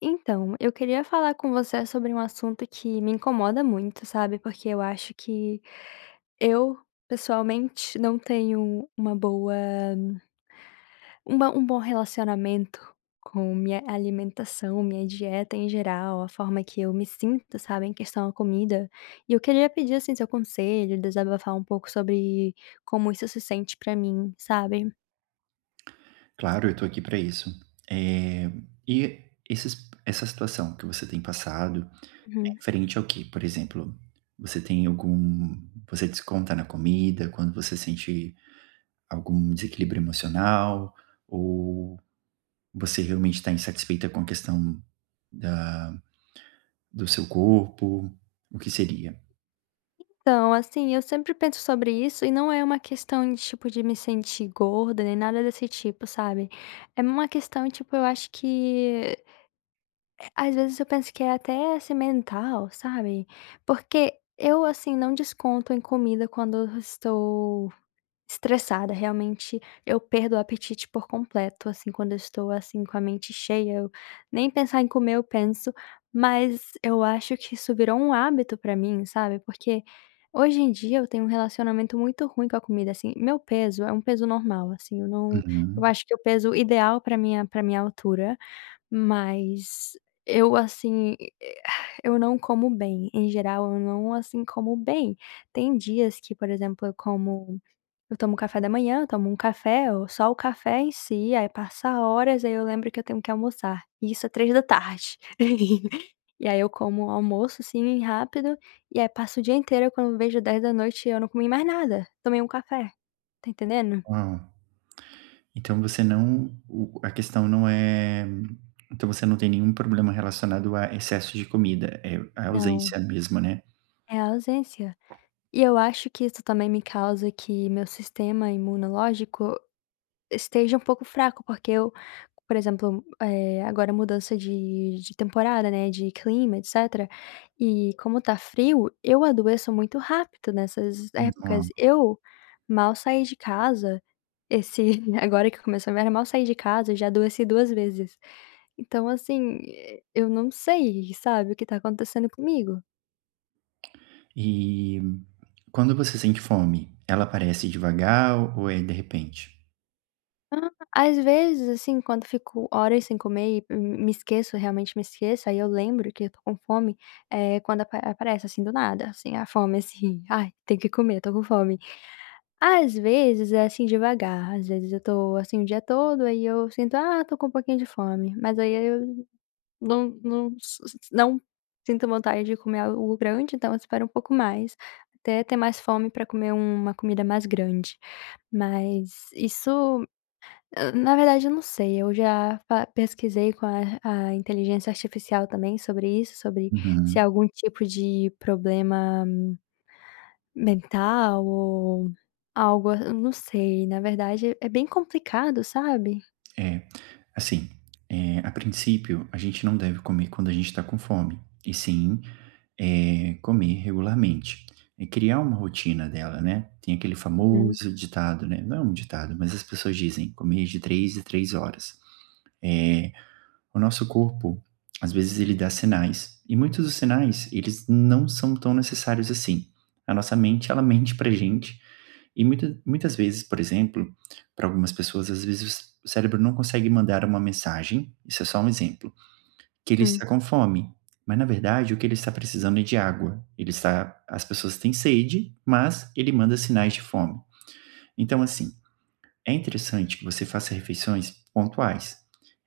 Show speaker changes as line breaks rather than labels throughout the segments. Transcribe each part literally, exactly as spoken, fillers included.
Então, eu queria falar com você sobre um assunto que me incomoda muito, sabe, porque eu acho que, eu pessoalmente não tenho uma boa um bom um bom relacionamento com minha alimentação, minha dieta em geral, a forma que eu me sinto, sabe, em questão a comida, e eu queria pedir, assim, seu conselho, desabafar um pouco sobre como isso se sente pra mim, sabe.
Claro, eu tô aqui pra isso. Eh, e esses essa situação que você tem passado, é
Uhum.
referente ao quê? Por exemplo, você tem algum você desconta na comida quando você sente algum desequilíbrio emocional, ou você realmente tá insatisfeita com a questão da do seu corpo, o que seria?
Então, assim, eu sempre penso sobre isso e não é uma questão, tipo, de me sentir gorda nem nada desse tipo, sabe, é uma questão, tipo, eu acho que, eh, às vezes eu penso que é até, assim, mental, sabe, porque eu, assim, não desconto em comida quando eu estou, estressada, realmente eu perdo o apetite por completo, assim, quando eu estou, assim, com a mente cheia eu, nem pensar em comer eu penso, mas eu acho que isso virou um hábito pra mim, sabe, porque hoje em dia eu tenho um relacionamento muito ruim com a comida, assim. Meu peso é um peso normal, assim, eu não eu
Uhum.
acho que o peso ideal pra minha pra minha altura, mas, eu, assim, eu não como bem, em geral eu não, assim, como bem. Tem dias que, por exemplo, eu como eu tomo café da manhã, eu tomo um café ou só o café em si, aí, passa horas, aí, eu lembro que eu tenho que almoçar, isso é três da tarde, e aí, eu como almoço, assim, rápido, e aí, passo o dia inteiro, eu quando vejo dez da noite eu não comi mais nada, tomei um café, tá entendendo?
Uau! Então, você não o a questão não é então, você não tem nenhum problema relacionado a excesso de comida, é a
Não.
ausência mesma, né?
É a ausência, e eu acho que isso também me causa que meu sistema imunológico esteja um pouco fraco, porque eu por exemplo, eh, agora a mudança de de temporada, né, de clima etcétera, e como tá frio eu adoeço muito rápido nessas épocas.
[unintelligible]
Eu mal saí de casa, esse agora que começou inverno, mal saí de casa, já adoeci duas, vezes. Então, assim, e eu não sei, sabe, o que tá acontecendo comigo.
E quando você sente fome, ela aparece devagar ou é de repente?
Hã, às vezes, assim, quando eu fico horas sem comer e m me esqueço, realmente, me esqueço, aí, eu lembro que eu tô com fome, eh, quando ap aparece, assim, do nada, assim, a fome, assim: "Ai, tenho que comer, tô com fome". Às vezes é, assim, devagar, às vezes, eu tô, assim, o dia todo, aí, eu sinto: "Ah, tô com um pouquinho de fome", mas, aí, eu não não s não sinto vontade de comer algo grande, então eu espero um pouco mais, até ter mais fome para comer uma comida mais grande, mas isso na verdade, eu não sei. Eu já fa pesquisei com a a inteligência artificial, também, sobre isso, sobre, se é
Uhum.
algum tipo de problema mental ou algo a não sei, na verdade, é bem complicado, sabe?
É, assim, eh, a princípio a gente não deve comer quando a gente tá com fome, e sim, eh, comer regularmente e criar uma rotina dela, né. Tem aquele
Uhum.
famoso ditado, né, não é um ditado, mas as pessoas dizem, comer de três em três horas, eh, o nosso corpo, às vezes, ele dá sinais, e muitos dos sinais, eles não são tão necessários, assim. A nossa mente, ela mente para gente, e muita muitas vezes, por exemplo, para algumas pessoas, às vezes, o c o cérebro não consegue mandar uma mensagem, isso é só um exemplo, que ele
Hum.
está com fome, mas na verdade o que ele está precisando é de água, ele está as pessoas têm sede, mas ele manda sinais de fome. Então, assim, é interessante que você faça refeições pontuais,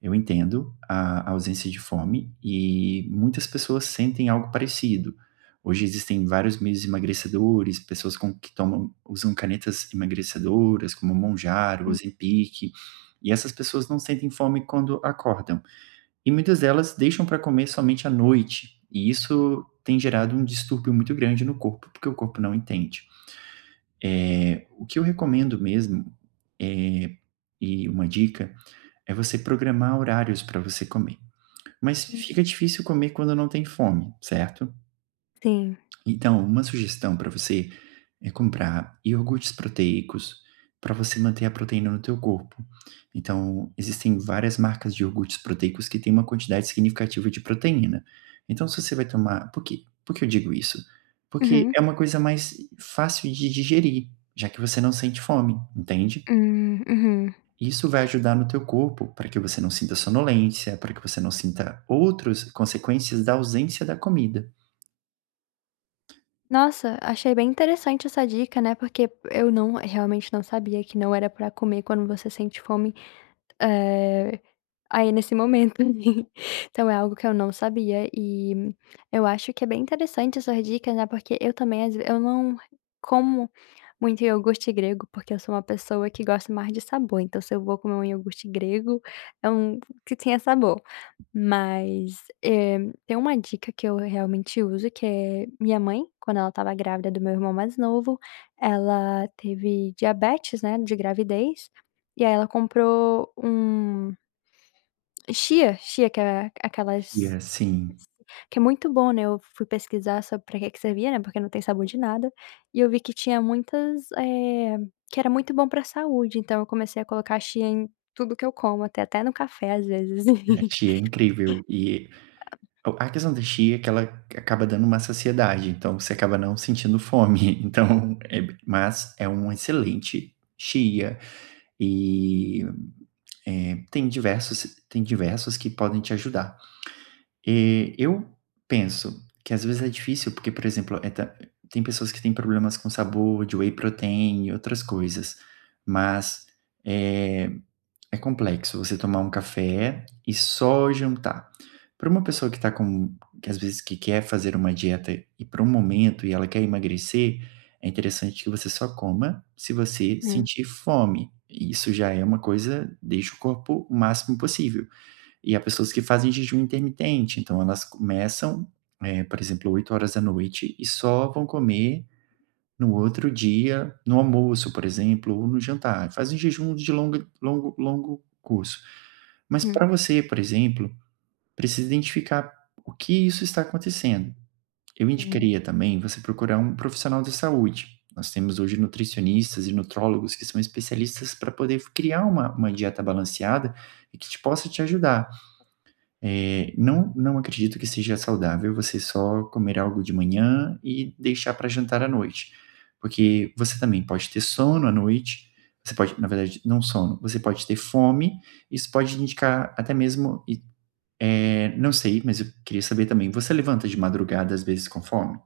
eu entendo a ausência de fome e muitas pessoas sentem algo parecido. Hoje, existem vários meios emagrecedores, pessoas com que tomam usam canetas emagrecedoras como Mounjaro,
Hum.
Ozepic e essas pessoas não sentem fome quando acordam e muitas delas deixam para comer somente à noite, e isso tem gerado um distúrbio muito grande no corpo, porque o corpo não entende. Eh, o que eu recomendo mesmo, eh, e uma dica, é você programar horários para você comer, mas
Hum.
fica difícil comer quando não tem fome, certo?
Sim.
Então, uma sugestão para você é comprar iorgutes proteicos, para você manter a proteína no teu corpo, então existem várias marcas de iogurtes proteicos que têm uma quantidade significativa de proteína, então se você vai tomar por que por que eu digo isso? Porque
Uhum.
é uma coisa mais fácil de digerir, já que você não sente fome, entende?
Hum, uhum.
Isso vai ajudar no teu corpo, para que você não sinta sonolência, para que você não sinta outros consequências da ausência da comida.
Nossa, achei bem interessante essa dica, né, porque eu não realmente, não sabia que não era para comer quando você sente fome, eh, aí, nesse momento, assim. Então é algo que eu não sabia e eu acho que é bem interessante essas dicas, né, porque eu, também, às Eu não como muito iogurte grego, porque eu sou uma pessoa que gosta mais de sabor. Então se eu vou comer um iogurte grego é um que tenha sabor. Mas, eh, tem uma dica que eu, realmente, uso que é minha mãe quando ela estava grávida do meu irmão mais novo, ela teve diabetes, né, de gravidez, e, aí, ela comprou um chia, chia que é aquelas
Que
s
é sim.
que é muito bom, né, eu fui pesquisar sobre, para que que servia, né, porque não tem sabor de nada, e eu vi que tinha muitas eh, que era muito bom para saúde. Então eu comecei a colocar chia em tudo que eu como, até até no café, às vezes.
É, que é incrível. E o a questão da chia é que ela acaba dando uma saciedade, então você acaba não sentindo fome, então é b mas é uma excelente chia. E, eh, tem diversos tem diversos que podem te ajudar. Eh, eu penso que, às vezes, é difícil, porque, por exemplo, e ta tem pessoas que têm problemas com sabor de whey protein e outras coisas. Mas, é é complexo você tomar um café e só jantar. Pra uma pessoa que está com que às vezes, que quer fazer uma dieta e, para um momento e ela quer emagrecer, é interessante que você só coma se você
Hum.
sentir fome e isso já é uma coisa deixa o corpo o máximo possível. E há pessoas que fazem jejum intermitente, então elas começam, eh, por exemplo, oito horas da noite e só vão comer no outro dia no almoço, por exemplo, ou no jantar, fazem jejum de longo longo longo curso. Mas
Uhum.
para você, por exemplo, precisa identificar o que isso está acontecendo. Eu
Sim.
indicaria, também, você procurar um profissional da saúde, nós temos hoje nutricionistas e nutrólogos que são especialistas para poder criar uma uma dieta balanceada, que te possa te ajudar. Eh, não não acredito que seja saudável você só comer algo de manhã e deixar para jantar à noite. Porque você também pode ter sono à noite, você pode na verdade, não sono, você pode ter fome, isso pode indicar até mesmo e, eh, não sei, mas eu queria saber, também, você levanta de madrugada, às vezes, com fome?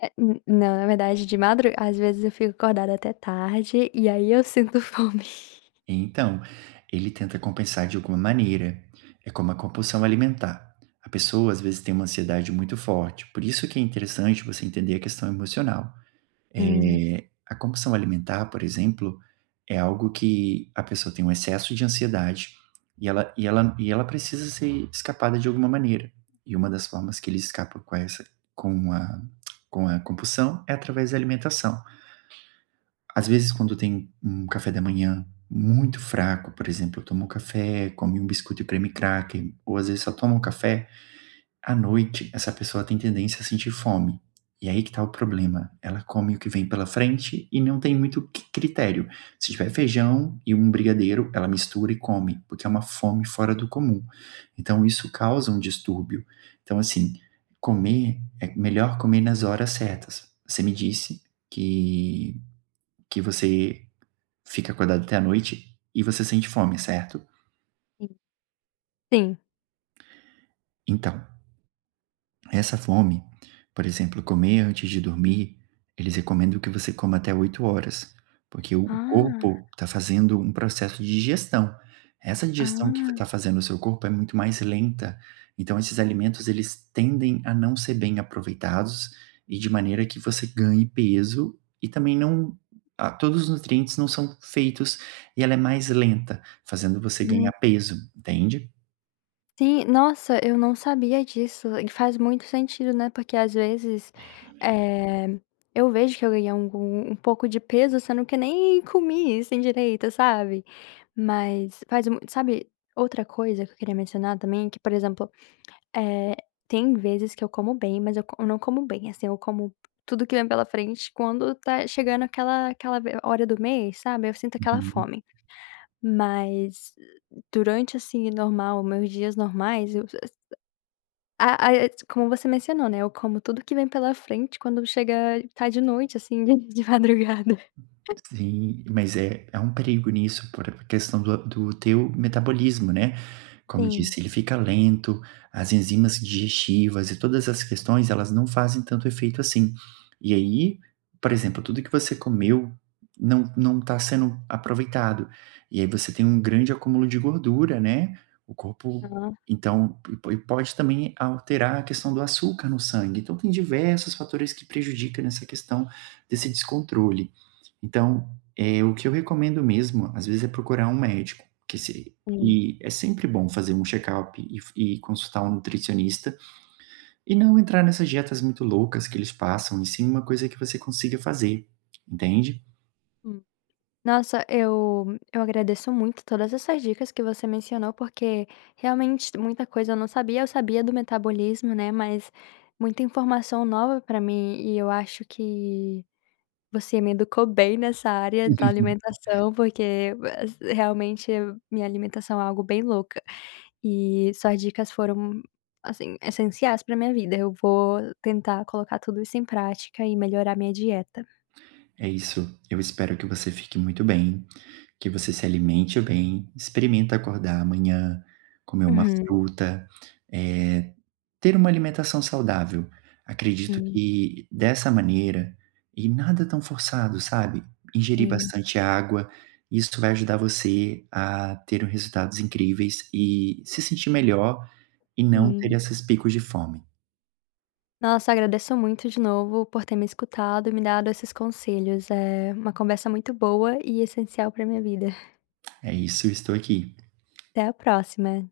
É, n não. Na verdade, de madru às vezes eu fico acordada até tarde, e aí eu sinto fome.
Então, ele tenta compensar de alguma maneira. É como a compulsão alimentar. A pessoa, às vezes, tem uma ansiedade muito forte, por isso que é interessante você entender a questão emocional.
Hum.
Eh, a compulsão alimentar, por exemplo, é algo que a pessoa tem um excesso de ansiedade, e ela e ela e ela precisa ser escapada de alguma maneira. E uma das formas que ele escapa com essa com a com a compulsão, é através da alimentação. Às vezes, quando tem um café da manhã muito fraco. Por exemplo, tomou café, come um biscoito de creme cracker ou, às vezes, só toma um café. À noite, essa pessoa tem tendência a sentir fome, e aí que tá o problema. Ela come o que vem pela frente e não tem muito c critério. Se tiver feijão e um brigadeiro ela mistura e come, porque é uma fome fora do comum. Então isso causa um distúrbio. Então assim, comer é melhor comer nas horas certas. Você me disse que que você fica acordado até à noite e você sente fome, certo?
Sim. Sim.
Então, essa fome por exemplo, comer antes de dormir, eles recomendam que você coma até oito horas, porque o
Ah.
corpo tá fazendo um processo de digestão, essa digestão que f
Ah.
tá fazendo o seu corpo é muito mais lenta, então esses alimentos eles tendem a não ser bem aproveitados, e de maneira que você ganhe peso, e também não a todos os nutrientes não são feitos, e ela é mais lenta, fazendo você ganhar
[unintelligible]
peso, entende?
Sim, nossa, eu não sabia disso, e faz muito sentido, né, porque às vezes, eh, eu vejo que eu ganhei algum um pouco de peso sendo que nem comi, assim, direito, sabe, mas faz mu sabe, outra coisa que eu queria mencionar também, que, por exemplo, eh, tem vezes que eu como bem, mas eu co eu não como bem, assim, eu como tudo que vem pela frente quando tá chegando aquela aquela v hora do mês, sabe, eu sinto aquela
Uhum.
fome, mas, durante, assim, normal, meus dias normais, eu a a como você mencionou, né, eu como tudo que vem pela frente quando chega, tá de noite, assim, dentro de madrugada
Sim, mas é, há um perigo nisso por questão do do teu metabolismo, né. Como
Sim.
disse, ele fica lento, as enzimas digestivas e todas as questões, elas não fazem tanto efeito assim, e aí, por exemplo, tudo que você comeu não não tá sendo aproveitado, e aí você tem um grande acúmulo de gordura, né. O corpo
Aham.
então, e po e pode também alterar a questão do açúcar no sangue. Então tem diversas fatores que prejudica nessa questão desse descontrole. Então, eh, o que eu recomendo mesmo, às vezes, é procurar um médico, que se
Sim.
e é sempre bom fazer um chekalp e f e consultar um nutricionista, e não entrar nessas dietas muito loucas que eles passam, e sim uma coisa que você consiga fazer, entende?
Hum. Nossa, eu eu agradeço muito todas essas dicas que você mencionou porque, realmente, muita coisa eu não sabia. Eu sabia do metabolismo, né, mas muita informação nova para mim e eu acho que você me educou bem nessa área da alimentação, porque, realmente, minha alimentação é algo bem louca e suas dicas foram, assim, essenciais para minha vida. Eu vou tentar colocar tudo isso em prática e melhorar minha dieta.
É isso! Eu espero que você fique muito bem, que você se alimente bem, experimenta acordar amanhã, comer uma
Uhum.
fruta, eh, ter uma alimentação saudável. Acredito
Hum.
que dessa maneira, e nada tão forçado, sabe? Ingerir
Hum.
bastante água, isso vai ajudar você a ter o resultados incríveis e se sentir melhor e não ter
Uhum.
esses picos de fome.
Nossa, agradeço muito de novo por ter me escutado e me dado esses conselhos, é uma conversa muito boa e essencial para minha vida.
É isso. Eu estou aqui.
Até a próxima.